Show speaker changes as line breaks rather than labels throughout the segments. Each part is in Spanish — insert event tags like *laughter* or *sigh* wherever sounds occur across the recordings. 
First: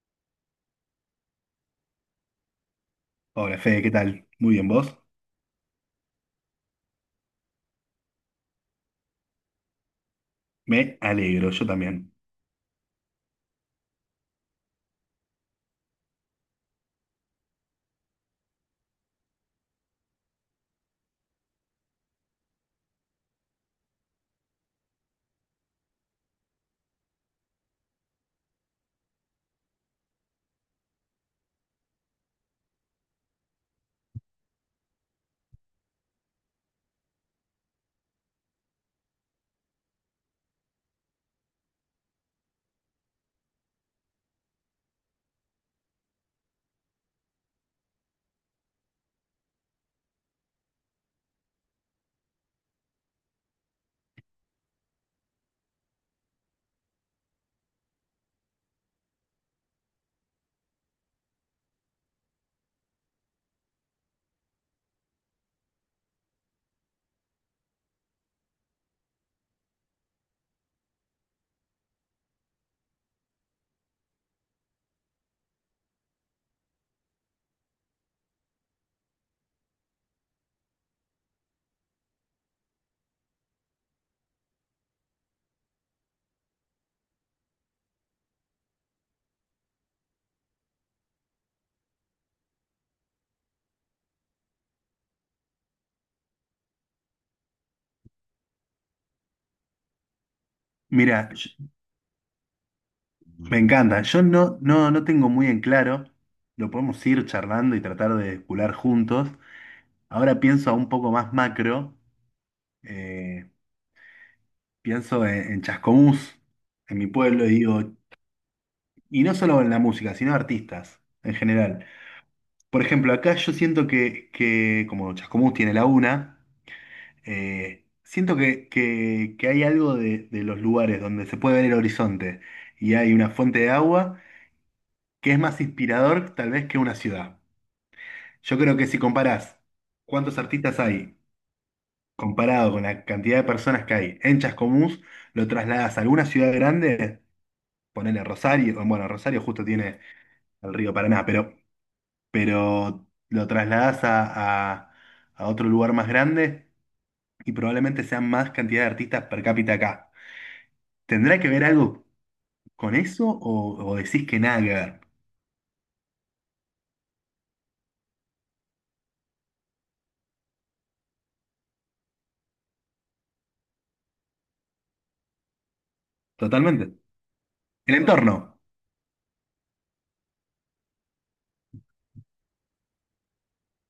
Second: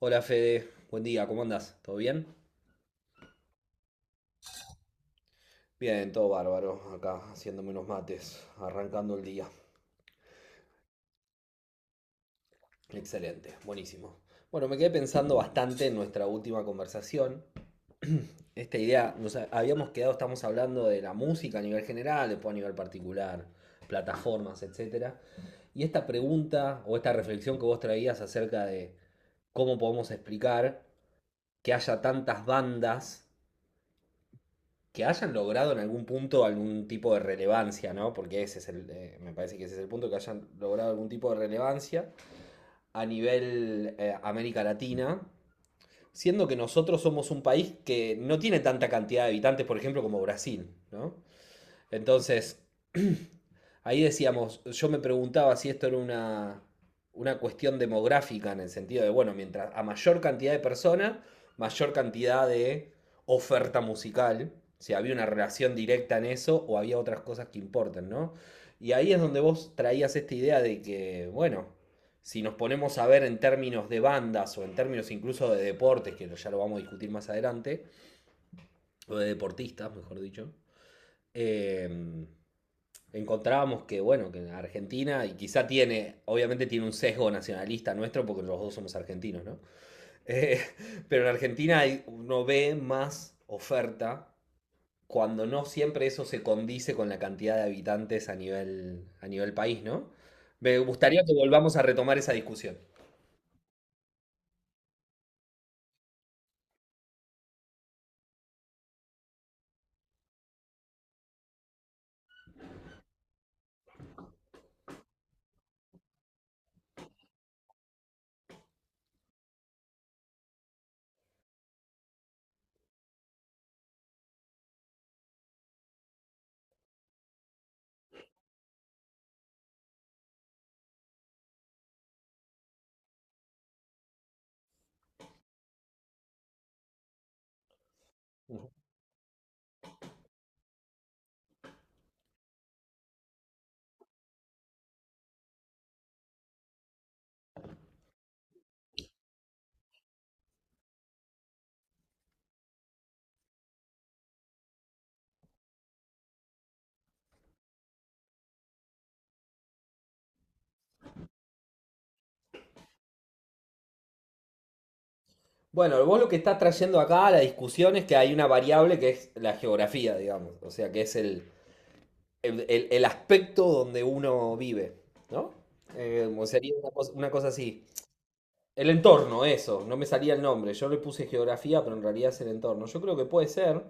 Hola Fede, buen día, ¿cómo andás? ¿Todo bien?
Hola Fede, ¿qué tal? Muy bien, ¿vos?
Bien, todo bárbaro, acá haciéndome unos mates, arrancando el día.
Me alegro, yo también.
Excelente, buenísimo. Bueno, me quedé pensando bastante en nuestra última conversación. Esta idea, nos habíamos quedado, estamos hablando de la música a nivel general, después a nivel particular, plataformas, etcétera. Y esta pregunta o esta reflexión que vos traías acerca de cómo podemos explicar que haya tantas bandas que hayan logrado en algún punto algún tipo de relevancia, ¿no? Porque me parece que ese es el punto, que hayan logrado algún tipo de relevancia a nivel América Latina, siendo que nosotros somos un país que no tiene tanta cantidad de habitantes, por ejemplo, como Brasil, ¿no? Entonces, ahí decíamos, yo me preguntaba si esto era una cuestión demográfica en el sentido de, bueno, mientras a mayor cantidad de personas, mayor cantidad de oferta musical, si había una relación directa en eso o había otras cosas que importan, ¿no? Y ahí es donde vos traías esta idea de que, bueno, si nos ponemos a ver en términos de bandas o en términos incluso de deportes, que ya lo vamos a discutir más adelante, o de deportistas, mejor dicho, eh, encontrábamos que, bueno, que Argentina, y quizá tiene, obviamente tiene un sesgo nacionalista nuestro, porque los dos somos argentinos, ¿no? *laughs* Eh, pero en Argentina uno ve más oferta cuando no siempre eso se condice con la cantidad de habitantes a nivel país, ¿no? Me gustaría
Mira,
que volvamos a retomar esa discusión.
me encanta. Yo no tengo muy en claro. Lo podemos ir charlando y tratar de cular juntos. Ahora pienso a un poco más macro. eh, Pienso en Chascomús, en mi pueblo, y digo, y no solo en la música, sino artistas en general. Por ejemplo, acá yo siento que como Chascomús tiene la UNA. Siento que hay algo de los lugares donde se puede ver el horizonte y hay una fuente de agua que es más inspirador tal vez que una ciudad. Yo
Ujú.
creo que si comparás cuántos artistas hay comparado con la cantidad de personas que hay en Chascomús, lo trasladas a alguna ciudad grande, ponele Rosario. Bueno, Rosario justo tiene el río Paraná, pero lo trasladas a otro lugar más grande y probablemente sean más cantidad de artistas per cápita acá. ¿Tendrá que ver algo con eso o decís que nada que ver?
Bueno, vos lo que estás trayendo acá a la discusión es que hay una variable que es la geografía, digamos, o sea, que es el aspecto donde uno vive, ¿no? Como sería
Totalmente.
una cosa así.
El entorno.
El entorno, eso, no me salía el nombre. Yo le puse geografía, pero en realidad es el entorno. Yo creo que puede ser.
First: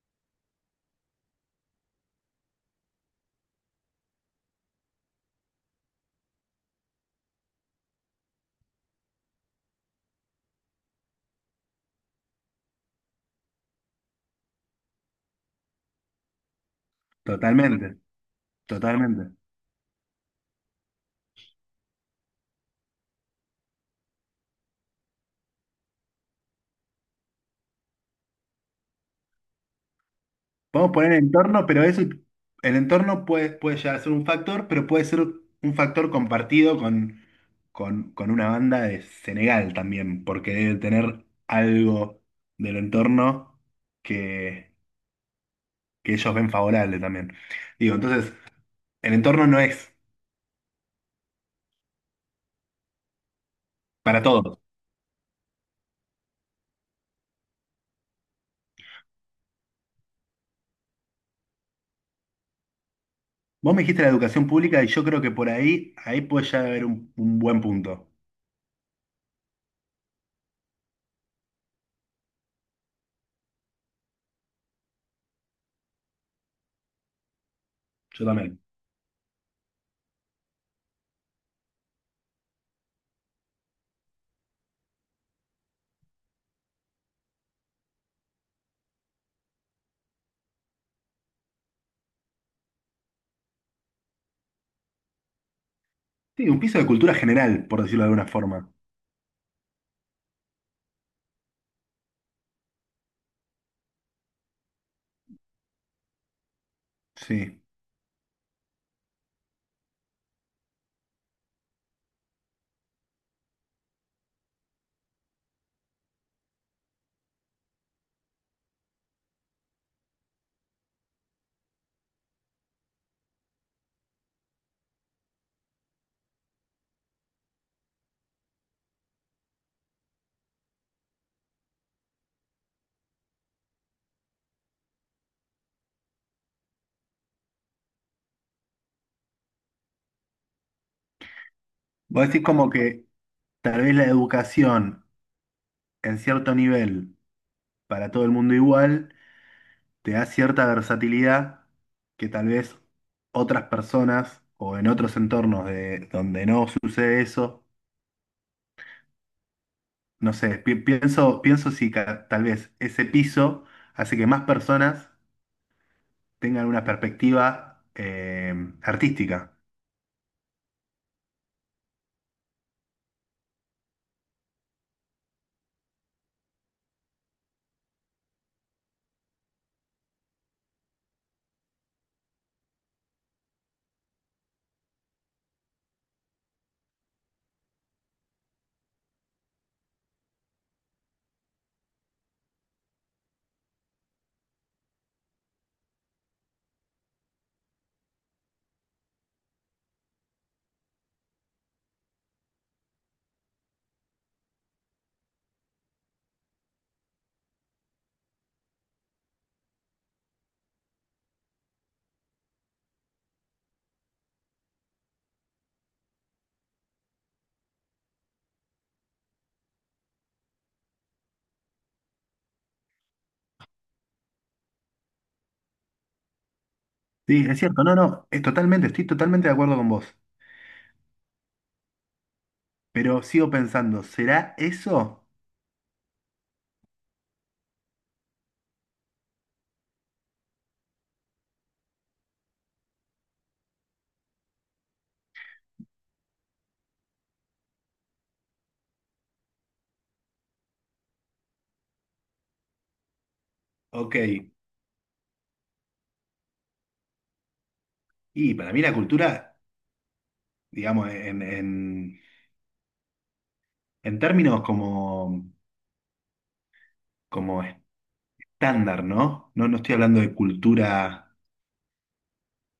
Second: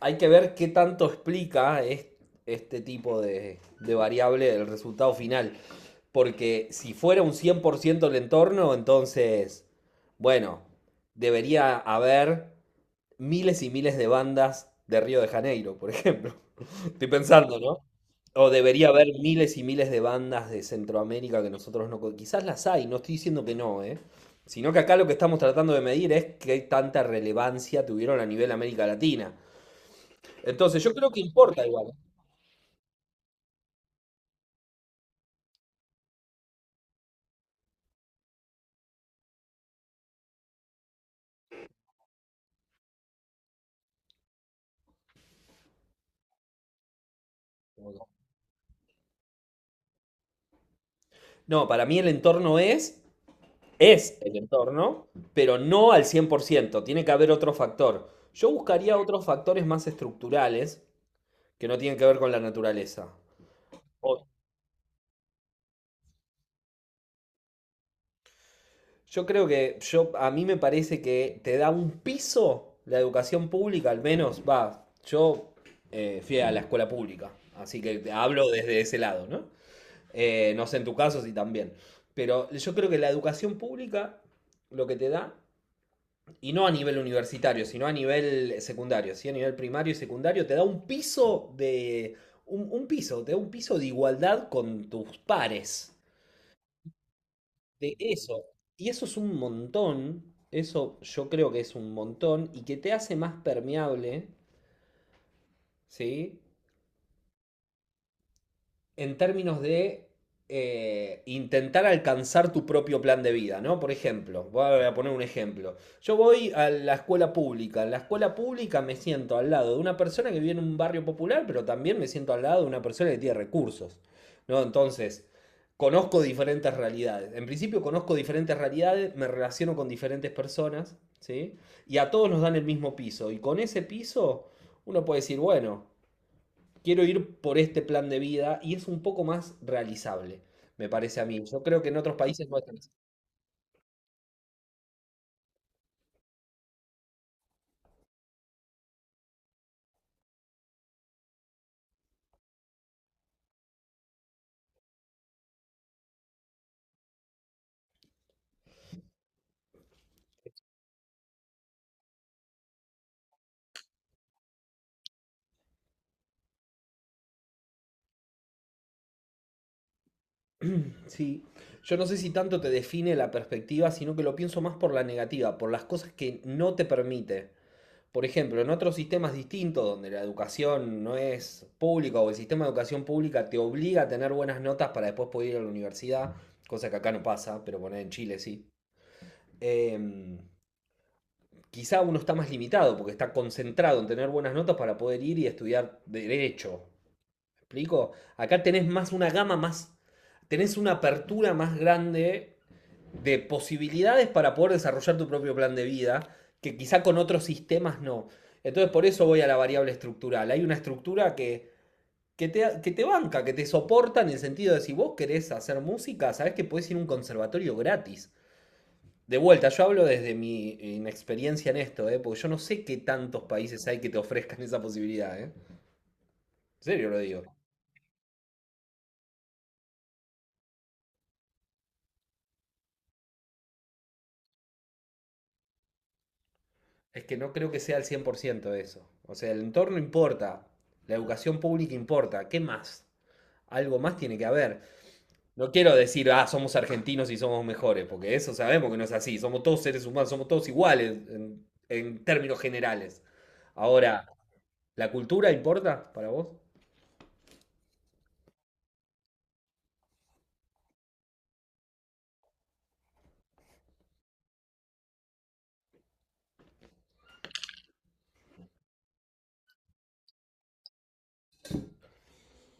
Hay que ver qué tanto explica este tipo de variable el resultado final. Porque si fuera un 100% el entorno, entonces, bueno, debería haber miles y miles de bandas de Río de Janeiro, por ejemplo. *laughs* Estoy pensando, ¿no?
Totalmente.
O debería haber
Totalmente.
miles y miles de bandas de Centroamérica que nosotros no. Quizás las hay, no estoy diciendo que no, ¿eh? Sino que acá lo que estamos tratando de medir es qué tanta relevancia tuvieron a nivel América Latina. Entonces yo
Podemos
creo
poner el
que importa
entorno, pero
igual.
eso, el entorno puede llegar a ser un factor, pero puede ser un factor compartido con una banda de Senegal también, porque debe tener algo del entorno que, que ellos ven favorable también. Digo, entonces, el entorno no es
No, para mí el entorno es
para
el
todos.
entorno, pero no al 100%. Tiene que haber otro factor. Yo buscaría otros factores más estructurales que no tienen que ver con la naturaleza.
Vos me dijiste la
O-
educación pública y yo creo que por ahí, ahí puede ya haber un buen punto.
Yo creo que a mí me parece que te da un piso la educación pública, al menos, va, yo fui a la escuela pública, así que te
Yo
hablo
también.
desde ese lado, ¿no? No sé en tu caso si también, pero yo creo que la educación pública lo que te da, y no a nivel universitario, sino a nivel secundario, sí, a nivel primario y secundario, te da un piso de, un piso, te da un piso de igualdad con tus pares.
Sí, un piso de cultura general, por
De
decirlo de alguna
eso.
forma.
Y eso es un montón, eso yo creo que es un montón y que te hace más permeable, ¿sí?
Sí.
En términos de intentar alcanzar tu propio plan de vida, ¿no? Por ejemplo, voy a poner un ejemplo. Yo voy a la escuela pública. En la escuela pública me siento al lado de una persona que vive en un barrio popular, pero también me siento al lado de una persona que tiene recursos, ¿no? Entonces, conozco diferentes realidades. En principio conozco diferentes realidades, me relaciono con diferentes personas, ¿sí? Y a todos nos dan el mismo piso. Y con ese piso uno puede decir, bueno, quiero ir por este plan de vida y es un poco más realizable, me parece a mí. Yo creo que en otros
Vos decís
países no es
como
tan así.
que tal vez la educación en cierto nivel, para todo el mundo igual, te da cierta versatilidad que tal vez otras personas o en otros entornos donde no sucede eso, no sé, pienso si tal vez ese piso hace que más personas tengan una perspectiva artística.
Sí, yo no sé si tanto te define la perspectiva, sino que lo pienso más por la negativa, por las cosas que no te permite. Por ejemplo, en otros sistemas distintos, donde la educación no es pública o el sistema de educación pública te obliga a tener buenas notas para después poder ir a la universidad, cosa que acá no pasa, pero bueno en Chile sí. Em, Quizá uno está más limitado porque está concentrado en tener buenas notas para poder ir y estudiar derecho. ¿Me explico? Acá tenés más una gama más, tenés una apertura más grande de posibilidades para poder desarrollar tu propio plan de vida, que quizá con otros sistemas no. Entonces por eso voy a la variable estructural. Hay una estructura que te banca, que te soporta en el sentido de si vos querés hacer música, sabés que podés ir a un conservatorio gratis. De vuelta, yo hablo desde mi inexperiencia en esto, ¿eh? Porque yo no sé qué tantos países hay que te ofrezcan esa posibilidad. ¿Eh? En serio lo digo.
Sí, es cierto, no, no, es totalmente, estoy totalmente de acuerdo con vos, pero sigo pensando, ¿será eso?
Es que no creo que sea el 100% eso. O sea, el entorno importa, la educación pública importa, ¿qué más? Algo más tiene que haber. No quiero decir, ah, somos argentinos y somos mejores, porque eso sabemos que no es así. Somos todos seres humanos, somos todos iguales en términos generales.
Ok,
Ahora, ¿la cultura importa para vos?
y para mí la cultura, digamos, en términos como, como estándar, ¿no? No estoy hablando de cultura,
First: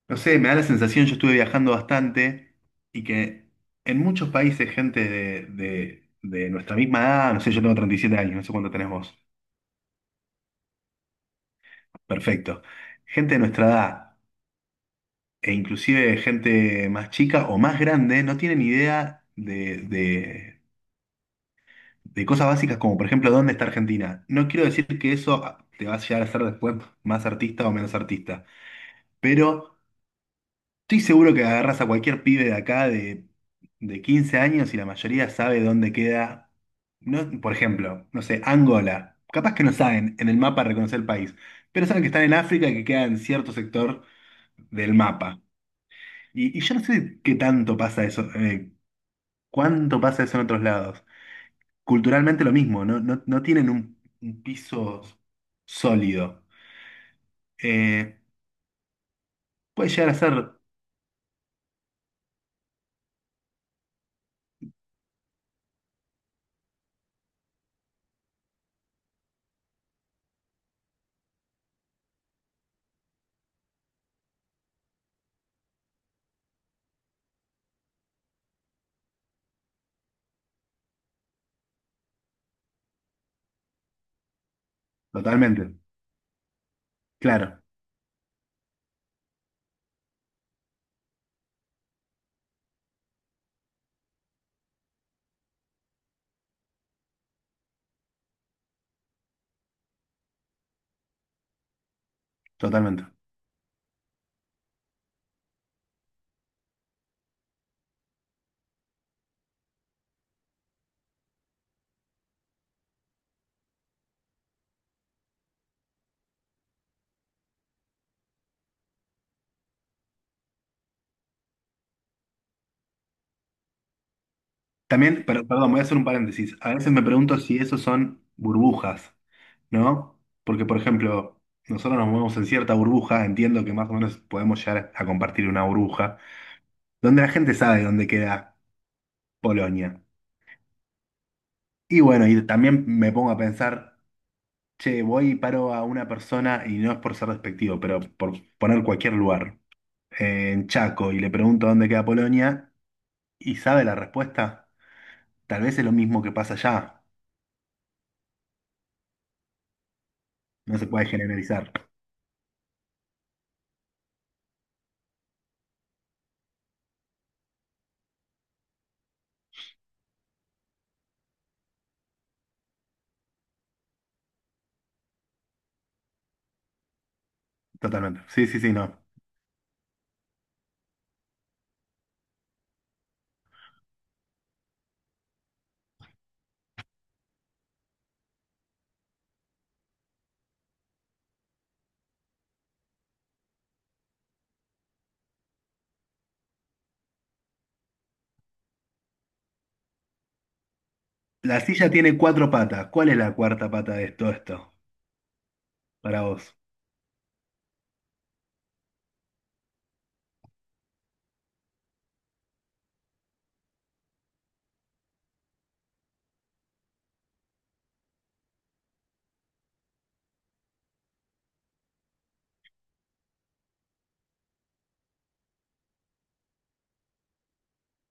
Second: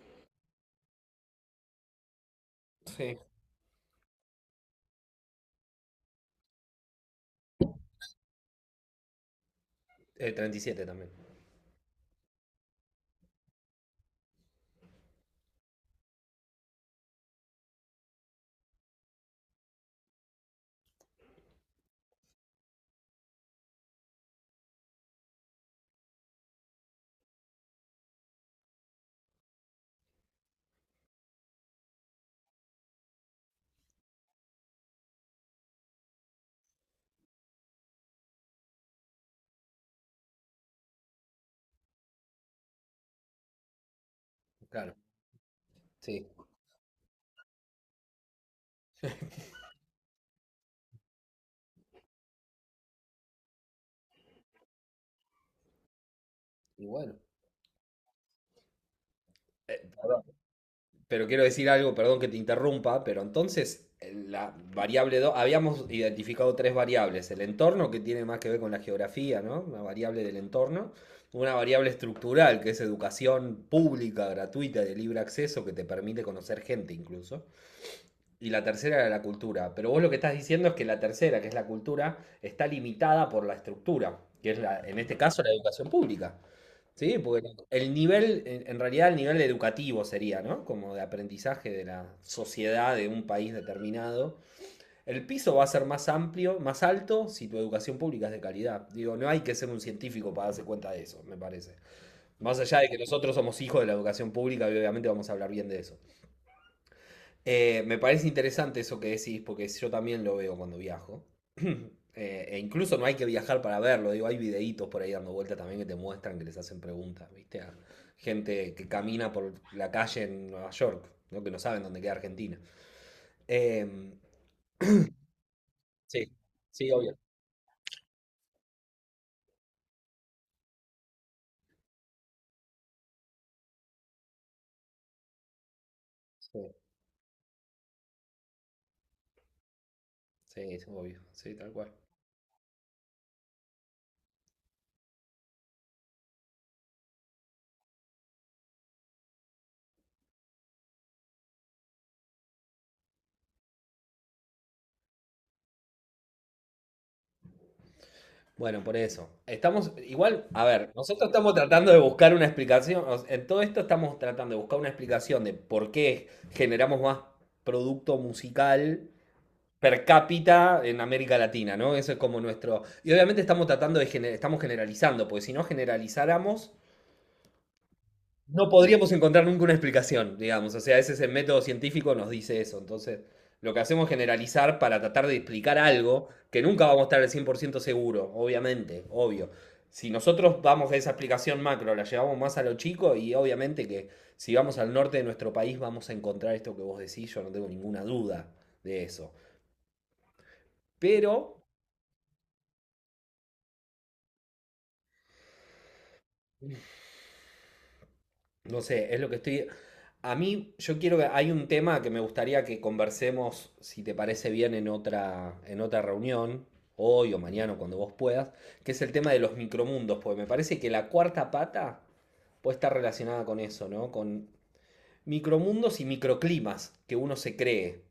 no sé, me da la sensación, yo estuve viajando bastante y
Sí.
que en muchos países gente de nuestra misma edad, no sé, yo tengo 37 años, no sé cuánto tenés vos.
37 también,
Perfecto. Gente de nuestra edad, e inclusive gente más chica o más grande, no tienen idea de cosas básicas como, por ejemplo, dónde está Argentina. No quiero decir que eso ah, te va a llegar a hacer después más artista o menos artista, pero estoy seguro que agarras a cualquier pibe de acá de 15 años y la mayoría sabe dónde queda, no, por ejemplo, no sé, Angola. Capaz que no saben en el mapa reconocer el país, pero saben que están en África y que queda en cierto sector del
claro.
mapa.
Sí,
Y yo no sé qué tanto pasa eso, cuánto pasa eso en otros lados. Culturalmente lo mismo, no tienen un piso sólido.
y bueno.
Eh, Puede llegar a
Perdón,
ser
pero quiero decir algo, perdón que te interrumpa, pero entonces la variable 2 habíamos identificado tres variables, el entorno que tiene más que ver con la geografía, ¿no? Una variable del entorno, una variable estructural que es educación pública, gratuita, de libre acceso, que te permite conocer gente incluso, y la tercera era la cultura, pero vos lo que estás diciendo es que la tercera, que es la cultura, está limitada por la estructura, que es en este caso la
totalmente,
educación pública. Sí, porque
claro,
el nivel, en realidad el nivel educativo sería, ¿no? Como de aprendizaje de la sociedad de un país determinado. El piso va a ser más amplio, más alto, si tu educación pública es de calidad. Digo, no hay que ser un científico para darse cuenta de eso, me parece. Más allá de que
totalmente.
nosotros somos hijos de la educación pública y obviamente vamos a hablar bien de eso. Me parece interesante eso que decís, porque yo también lo veo cuando viajo. *clears throat* E incluso no hay que viajar para verlo, digo, hay videitos por ahí dando vueltas también que te muestran, que les hacen preguntas, ¿viste? A gente que camina por la calle en Nueva York, ¿no? Que no saben dónde queda Argentina. Em,
También, pero, perdón, voy a hacer un
sí,
paréntesis. A
sí,
veces me
obvio.
pregunto si esos son burbujas, ¿no? Porque, por ejemplo, nosotros nos movemos en cierta burbuja, entiendo que más o menos podemos llegar a compartir una burbuja,
Sí,
donde la gente sabe dónde queda Polonia.
sí, es obvio, sí, tal cual.
Y bueno, y también me pongo a pensar. Che, voy y paro a una persona, y no es por ser despectivo, pero por poner cualquier lugar, en Chaco, y le pregunto dónde queda Polonia, y sabe la respuesta, tal vez es lo mismo que pasa allá.
Bueno, por eso. Estamos, igual, a
No se
ver,
puede
nosotros estamos
generalizar.
tratando de buscar una explicación, o sea, en todo esto estamos tratando de buscar una explicación de por qué generamos más producto musical per cápita en América Latina, ¿no? Eso es como nuestro. Y obviamente estamos generalizando, porque si no generalizáramos,
Totalmente. Sí, sí,
no
sí, no.
podríamos encontrar nunca una explicación, digamos. O sea, ese es el método científico, nos dice eso. Entonces, lo que hacemos es generalizar para tratar de explicar algo que nunca vamos a estar al 100% seguro, obviamente, obvio. Si nosotros vamos a esa explicación macro, la llevamos más a lo chico y obviamente que si vamos al norte de nuestro país vamos a encontrar esto que vos decís, yo no tengo ninguna duda de eso. Pero
La silla tiene cuatro patas. ¿Cuál es la cuarta pata de todo esto? Para vos.
No sé, es lo que estoy. A mí, yo quiero que. Hay un tema que me gustaría que conversemos, si te parece bien, en otra reunión, hoy o mañana, o cuando vos puedas, que es el tema de los micromundos, porque me parece que la cuarta pata puede estar relacionada con eso, ¿no? Con micromundos y microclimas que uno se cree.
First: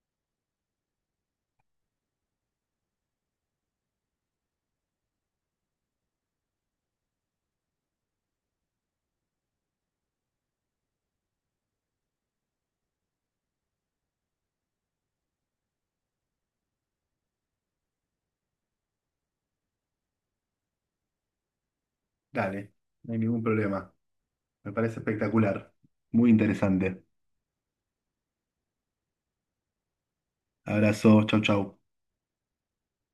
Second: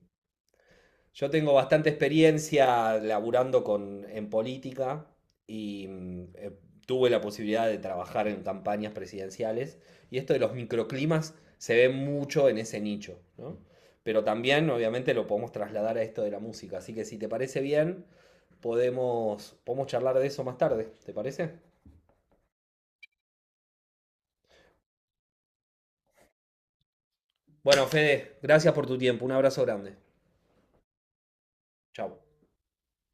Yo tengo bastante experiencia laburando en política y tuve la posibilidad de trabajar en campañas presidenciales y esto de los microclimas se ve mucho en ese nicho, ¿no? Pero también obviamente lo podemos trasladar a esto de la música, así que si te parece bien, podemos charlar de eso más tarde, ¿te parece?
Dale, no hay ningún problema. Me parece espectacular. Muy interesante.
Bueno, Fede, gracias por tu tiempo, un abrazo grande,
Abrazo, chau, chau.
chao.